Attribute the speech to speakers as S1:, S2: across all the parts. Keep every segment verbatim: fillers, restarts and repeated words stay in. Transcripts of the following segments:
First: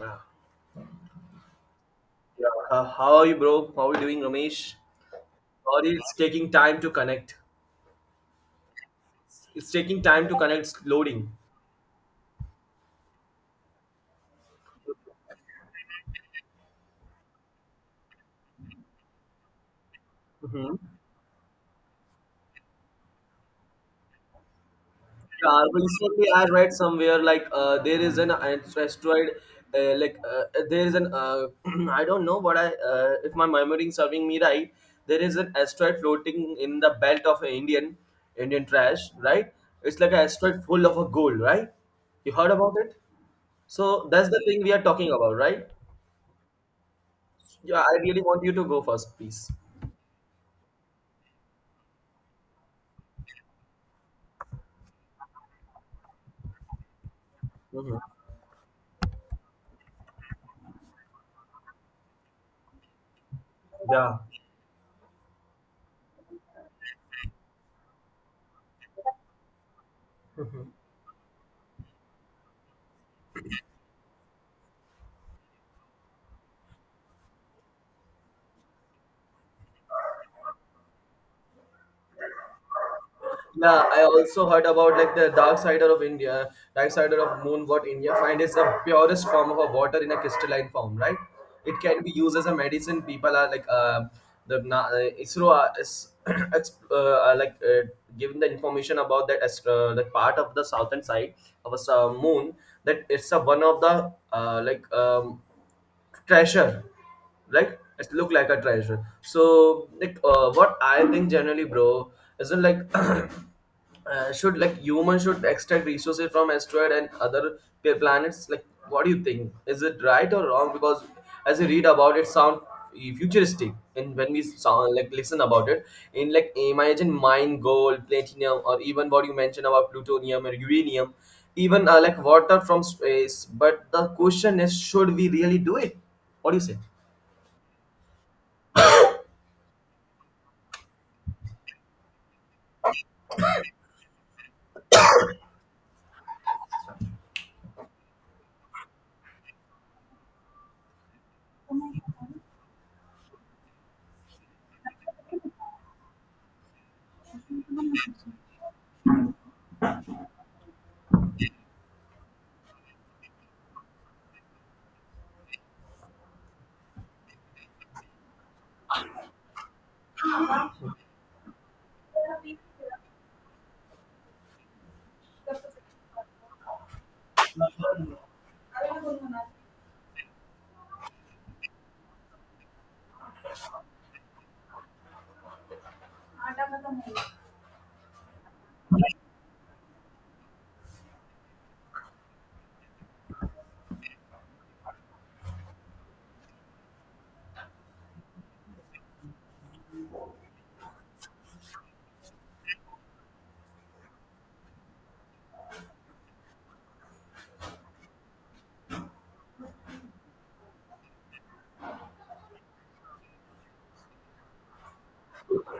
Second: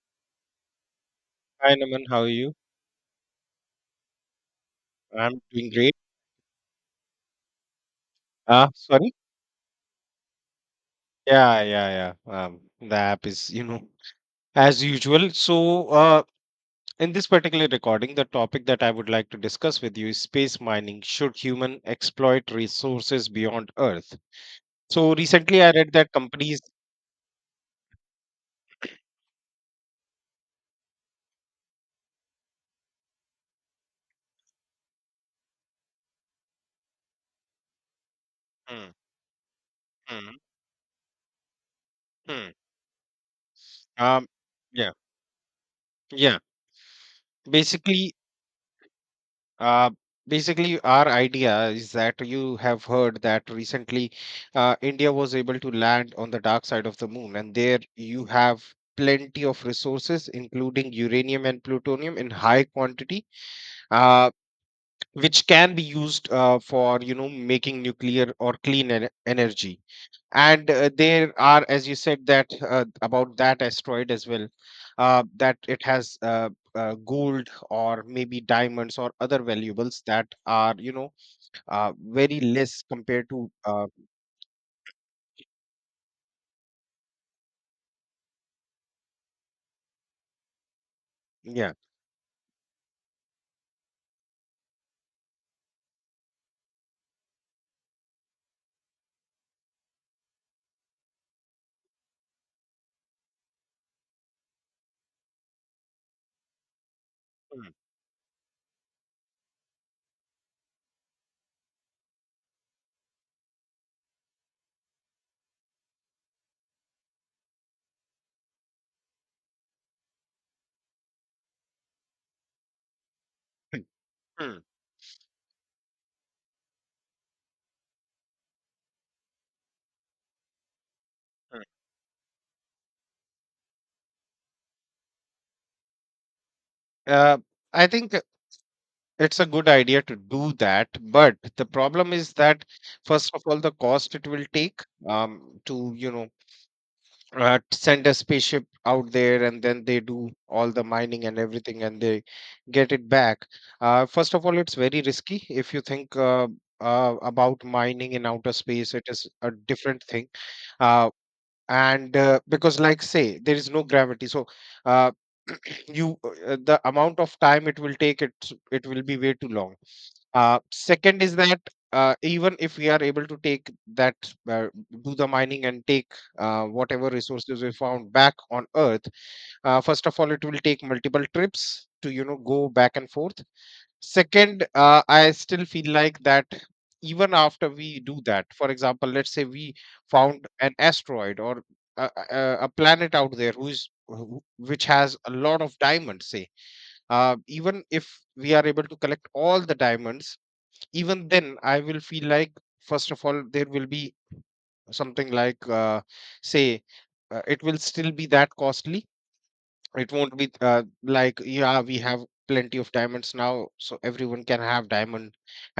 S1: Yeah.
S2: Hi, Naman. How are
S1: Yeah.
S2: you?
S1: Uh, how are you, bro? How are you doing, Ramesh?
S2: I'm doing
S1: Sorry,
S2: great.
S1: it's taking time to connect.
S2: Uh, sorry.
S1: It's taking time to connect. It's loading.
S2: Yeah, yeah, yeah. Um, the app is, you know, as usual. So, uh, in this particular recording, the topic that I would like to discuss with you is space
S1: Mm-hmm.
S2: mining. Should human exploit resources beyond Earth? So, recently
S1: Yeah,
S2: I read that
S1: recently I
S2: companies.
S1: read somewhere like uh, there is an uh, asteroid, uh, like uh, uh, there is an uh, I don't know what I uh, if my memory is serving me right. There is an asteroid floating in the belt of Indian Indian
S2: Hmm,
S1: trash, right? It's like an
S2: hmm,
S1: asteroid full of a gold, right? You
S2: hmm.
S1: heard about it? So
S2: Um,
S1: that's the thing we are
S2: yeah,
S1: talking about, right?
S2: yeah.
S1: Yeah, I
S2: Basically,
S1: really want you to go first, please.
S2: Uh, basically, our idea is that you have heard that recently uh, India was able to land on the dark side of the moon, and there
S1: Hmm.
S2: you have plenty of resources, including uranium and plutonium in high quantity,
S1: Yeah,
S2: uh, which can be used uh, for you know making nuclear or clean en- energy. And uh, there are, as you said, that uh, about that asteroid as well, uh, that it has uh, uh, gold or maybe diamonds or other valuables that are, you know uh, very less compared to.
S1: yeah.
S2: uh,
S1: I also heard about like the dark sider of India, dark sider of moon. What India find is the purest form of a water in a crystalline form, right?
S2: yeah
S1: It can be used as a medicine. People are like uh, the na- uh, ISRO are- is ex- uh, are, like uh, giving the information about that as uh, the part of the southern side of a s- uh, moon that it's a one of the uh, like um, treasure,
S2: Mm,
S1: like it look like a treasure. So like uh, what I think generally, bro, isn't like uh, should like humans should extract resources from asteroid and other p- planets. Like what do you think, is it right or wrong? Because as you read about it, sound futuristic,
S2: mm,
S1: and when we
S2: mm,
S1: sound like listen about it in, like, imagine mine gold, platinum, or even what you mentioned about plutonium or uranium,
S2: mm.
S1: even uh, like water from space. But the question is, should we really do it? What do
S2: uh, i think it's a good idea to do that, but the problem is that first of all the cost it will take, um, to, you know uh, send a spaceship out there, and then they do all the mining and everything, and they get it back. Uh, first of all, it's very risky if you think uh, uh, about mining in outer space. It is a different thing. Uh, and uh, because, like, say, there is no gravity. So uh, you uh, the amount of time it will take, it it will be way too long. Uh, second is that, uh, even if we are able to take that, uh, do the mining and take uh, whatever resources we found back on Earth. Uh, first of all, it will take multiple trips to, you know, go back and forth. Second, uh, I still feel like that even after we do that. For example, let's say we found an asteroid or a, a, a planet out there who is who- which has a lot of diamonds. Say, uh, even if we are able to collect all the diamonds, even then I will feel like first of all there will be something like, uh, say, uh, it will still be that costly. It won't be, uh, like, yeah, we have plenty of diamonds now, so everyone can have diamond,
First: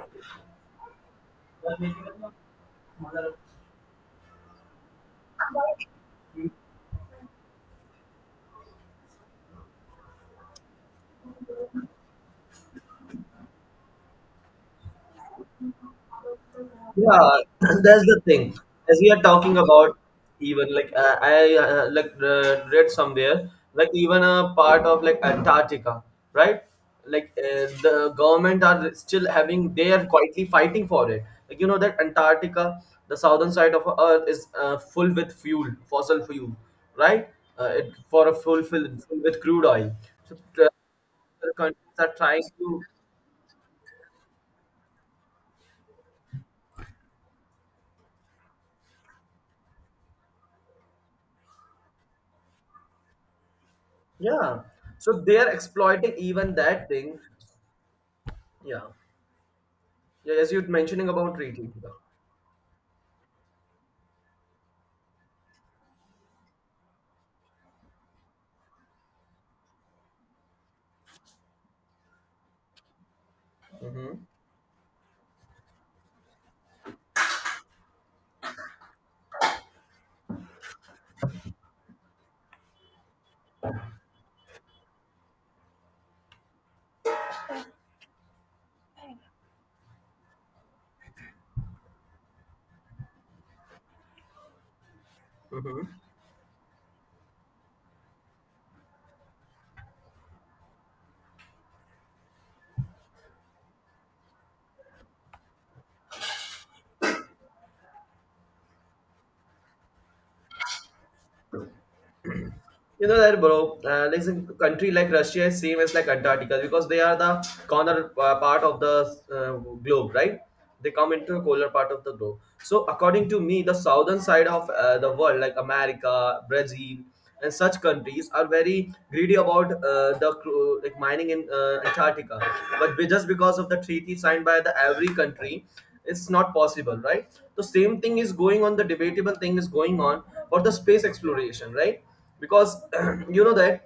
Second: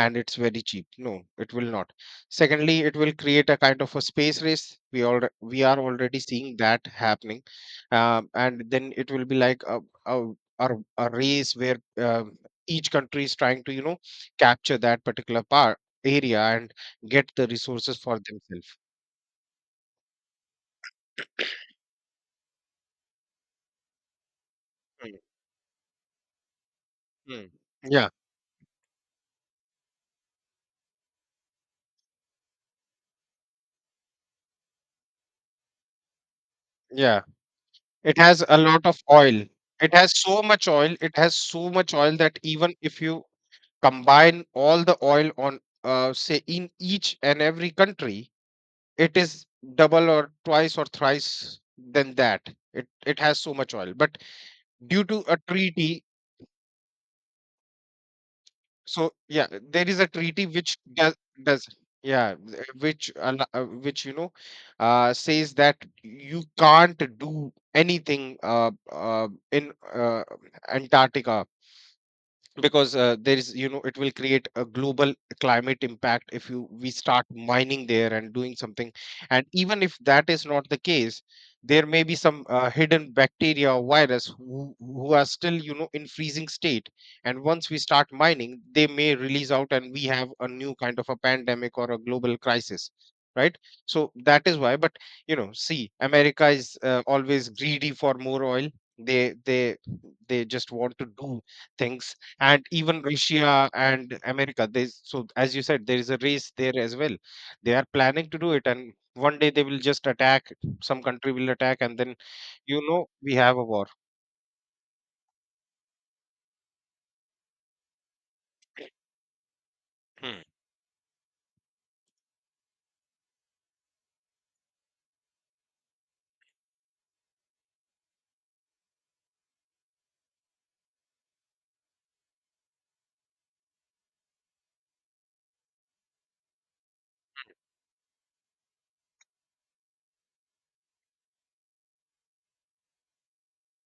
S2: and it's very cheap. No, it will not.
S1: you
S2: Secondly, it
S1: say?
S2: will create a kind of a space race. We all we are already seeing that happening. Um, and then it will be like a, a, a, a race where, um, each country is trying to, you know capture that particular part area and get
S1: Yeah,
S2: the resources
S1: that's
S2: for
S1: the thing.
S2: themselves.
S1: As we are talking about, even like uh, I uh, like uh, read somewhere, like even a part of
S2: Mm,
S1: like Antarctica, right? Like
S2: mm.
S1: uh,
S2: Yeah,
S1: the government are still having, they are quietly fighting for it. Like you know that Antarctica, the southern side of Earth is uh, full with fuel, fossil fuel,
S2: yeah.
S1: right? Uh, it,
S2: It
S1: for a
S2: has a
S1: full
S2: lot
S1: fill
S2: of
S1: full
S2: oil.
S1: with crude
S2: It
S1: oil.
S2: has
S1: So
S2: so much
S1: uh,
S2: oil. It has
S1: the
S2: so much
S1: countries are
S2: oil that
S1: trying
S2: even
S1: to,
S2: if you combine all the oil on, uh, say, in each and every country, it is double or twice or thrice than that. It it has so much oil. But
S1: yeah.
S2: due
S1: So
S2: to
S1: they
S2: a
S1: are
S2: treaty,
S1: exploiting even that thing. Yeah.
S2: so yeah, there is a
S1: Yeah,
S2: treaty
S1: as you're
S2: which
S1: mentioning
S2: does
S1: about
S2: does
S1: treaty.
S2: yeah, th- which al- uh, which you know, uh, says that you can't do anything uh, uh, in, uh, Antarctica, because uh, there is you know it will
S1: Mm-hmm.
S2: create a global climate impact, if you we start mining there and doing something. And even if that is not the case, there may be some uh, hidden bacteria or virus who, who are still, you know in freezing state. And once we start mining, they may release out, and we have a new kind of a pandemic or a global crisis, right? So that is why. But, you know see,
S1: Hmm.
S2: America is uh, always greedy for more oil. They they they just want to do things. And even Russia and America. There's so as you said, there is a race there as well. They are planning to do it, and one day they will just attack. Some country will attack, and then, you know
S1: You know
S2: we
S1: that,
S2: have a
S1: bro.
S2: war.
S1: Uh, like a country like Russia is same as like Antarctica because they are the corner uh, part of the uh, globe, right?
S2: Hmm.
S1: They come into the colder part of the globe. So according to me, the southern side of uh, the world, like America, Brazil, and such countries, are very greedy about uh, the cru- like mining in uh, Antarctica. But be- just because of the treaty signed by the every country, it's not possible, right? The same thing is going on, the debatable thing is going on for the space exploration, right? Because you know that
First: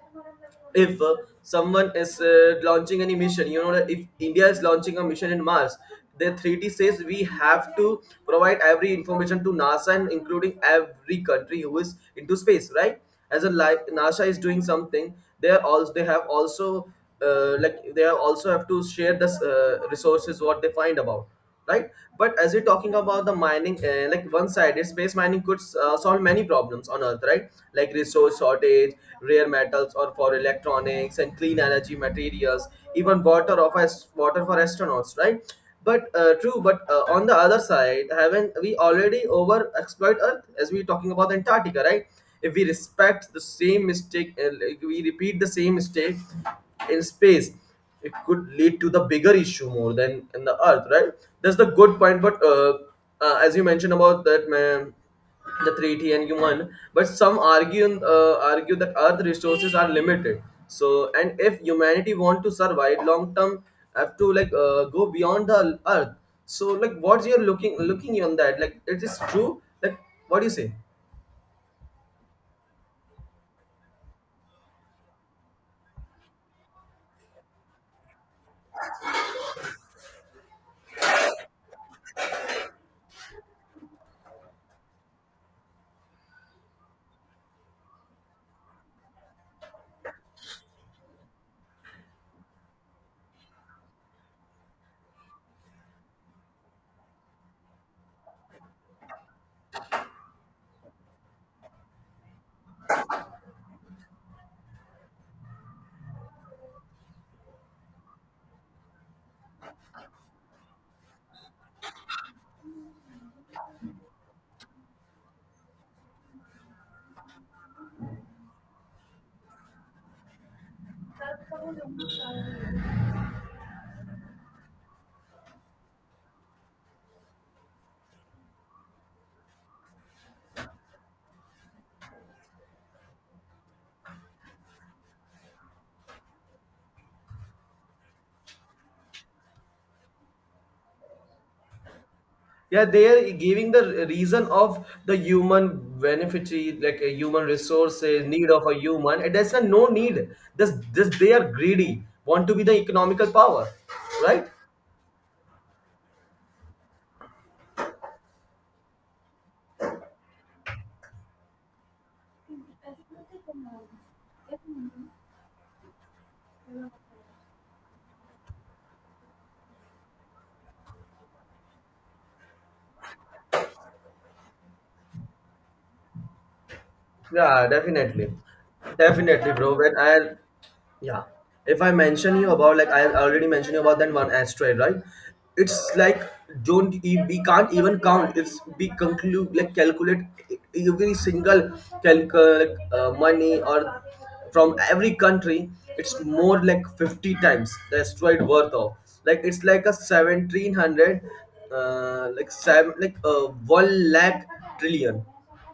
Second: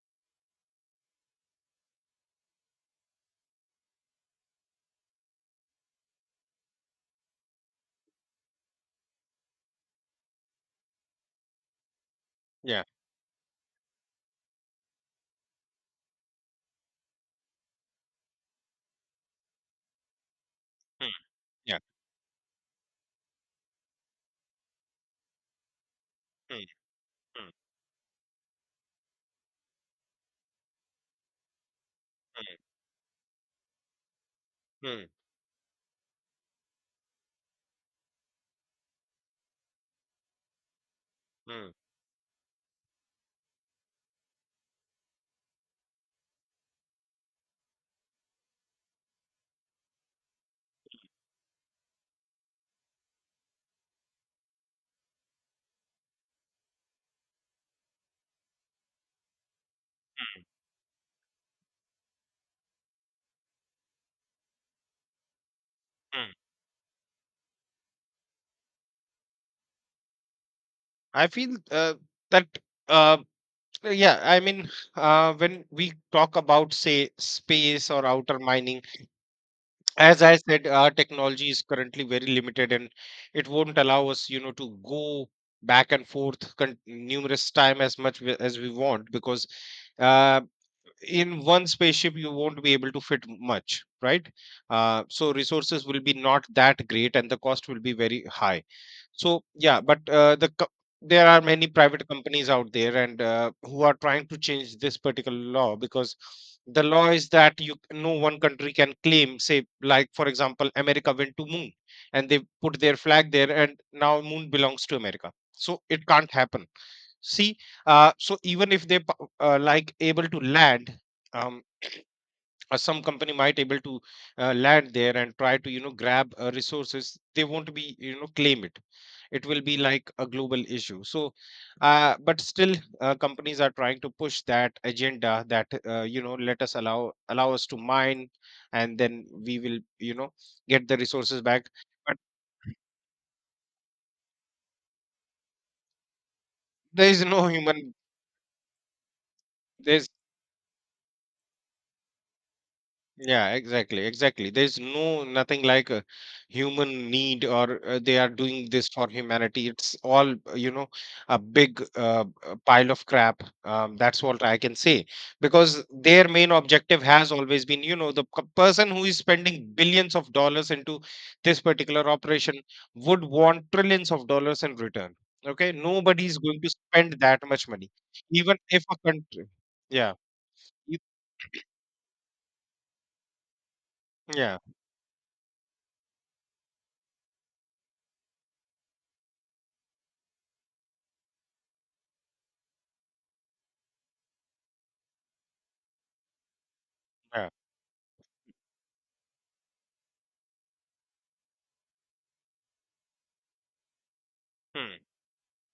S1: if uh, someone is uh, launching any mission, you know that if India is launching a mission in Mars, the three d says we have to provide every information to NASA and including every country who is into space,
S2: Yeah.
S1: right? As a, like NASA is doing something, they are also, they have also uh, like they are also have to share this uh, resources what they find
S2: Hmm.
S1: about,
S2: Yeah.
S1: right? But as we're talking about the mining, uh, like one sided space mining could uh, solve many
S2: Hmm.
S1: problems on earth,
S2: Hmm.
S1: right? Like resource shortage, rare metals or for electronics and clean energy
S2: Hmm.
S1: materials, even water of us, water for
S2: Hmm.
S1: astronauts, right? But uh, true, but uh, on the other side, haven't we already over exploit earth, as we're talking about
S2: Hmm.
S1: Antarctica, right? If we respect the same mistake, uh, like we repeat the same mistake in space, it could lead to the bigger issue more than in the earth, right? That's the good point. But uh, uh, as you mentioned about that, man, the treaty and human, but some argue, uh, argue that earth resources are limited, so, and if humanity want to survive long term, have to like uh, go beyond the earth.
S2: Hmm.
S1: So like what you're looking looking on that, like it is true, like what do you say?
S2: I feel, uh, that, uh, yeah, I mean, uh, when we talk about, say, space or outer mining. As I said, our technology is currently very limited, and it won't allow us, you know, to go back and forth con- numerous time, as much we- as we want. Because uh, in one spaceship you won't be able to fit much, right? Uh, so resources will be not that great, and the cost will be very high. So yeah, but uh, the co- there are many private companies out there, and, uh, who are trying to change this particular law, because the law is that you no one country can claim. Say, like, for example, America went to moon, and they put their flag there, and now moon belongs to America, so it can't happen, see. Uh, so even if they p- uh, like, able to land, um, or some company might able to uh, land there and try to, you know grab, uh, resources. They won't be, you know claim it. It will be like a global issue. So, uh, but still, uh, companies are trying to push that agenda that uh, you know let us allow allow us to mine, and then we will, you know get the resources back. But
S1: Yeah, they are giving the reason of the human benefit, like
S2: there
S1: a
S2: is
S1: human
S2: no human.
S1: resources need of a human, and there's a no
S2: There's
S1: need. This this they are greedy, want to be the economical
S2: Yeah,
S1: power,
S2: exactly, exactly.
S1: right?
S2: There's no nothing like a human need, or uh, they are doing this for humanity. It's all, uh, you know, a big, uh, uh, pile of crap. Um, that's what I can say, because their main objective has always been, you know, the c- person who is spending billions of dollars into this particular operation, would want trillions of dollars in return. Okay, nobody is going to spend that
S1: Yeah,
S2: much money,
S1: definitely.
S2: even if a country.
S1: Definitely, bro. When
S2: Yeah,
S1: I,
S2: e-
S1: yeah, if I mention you about, like I already mentioned you about that one
S2: yeah,
S1: asteroid, right? It's like, don't e- we can't even count it's, we conclude, like calculate e, every single calculate uh, money or from every country, it's more like fifty
S2: yeah.
S1: times the asteroid worth of, like it's like a seventeen hundred, uh, like seven, like uh, one lakh
S2: Hmm,
S1: trillion.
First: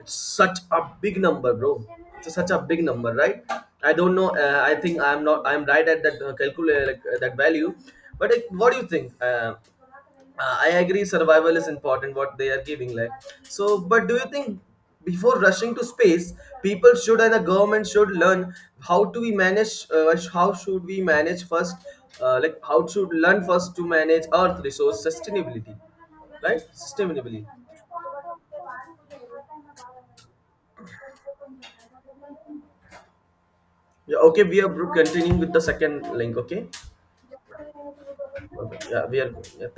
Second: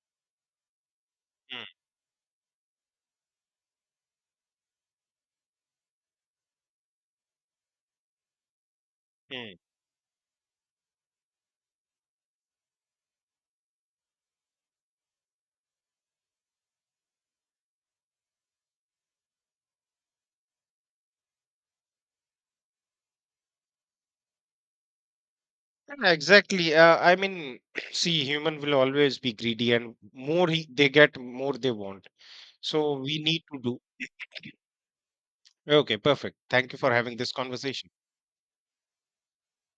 S1: It's such a big number,
S2: hmm,
S1: bro. It's such a big number, right? I don't know. Uh, I think I'm not. I'm right at that uh, calculate like, uh, that value. But like, what do you think? Uh,
S2: hmm.
S1: uh, I agree. Survival is important. What they are giving, like, so. But do you think before rushing to space, people should and the government should learn how to we manage? Uh, how should we manage first? Uh, like how should learn first to manage Earth resource sustainability,
S2: Yeah,
S1: right?
S2: exactly. Uh, I
S1: Sustainably.
S2: mean, see, human will always be greedy, and more he, they get, more they want. So we need to do.
S1: Yeah, okay, we are continuing with the
S2: Okay,
S1: second
S2: perfect.
S1: link, okay?
S2: Thank you for having this conversation.
S1: Okay, yeah, we are. Yeah,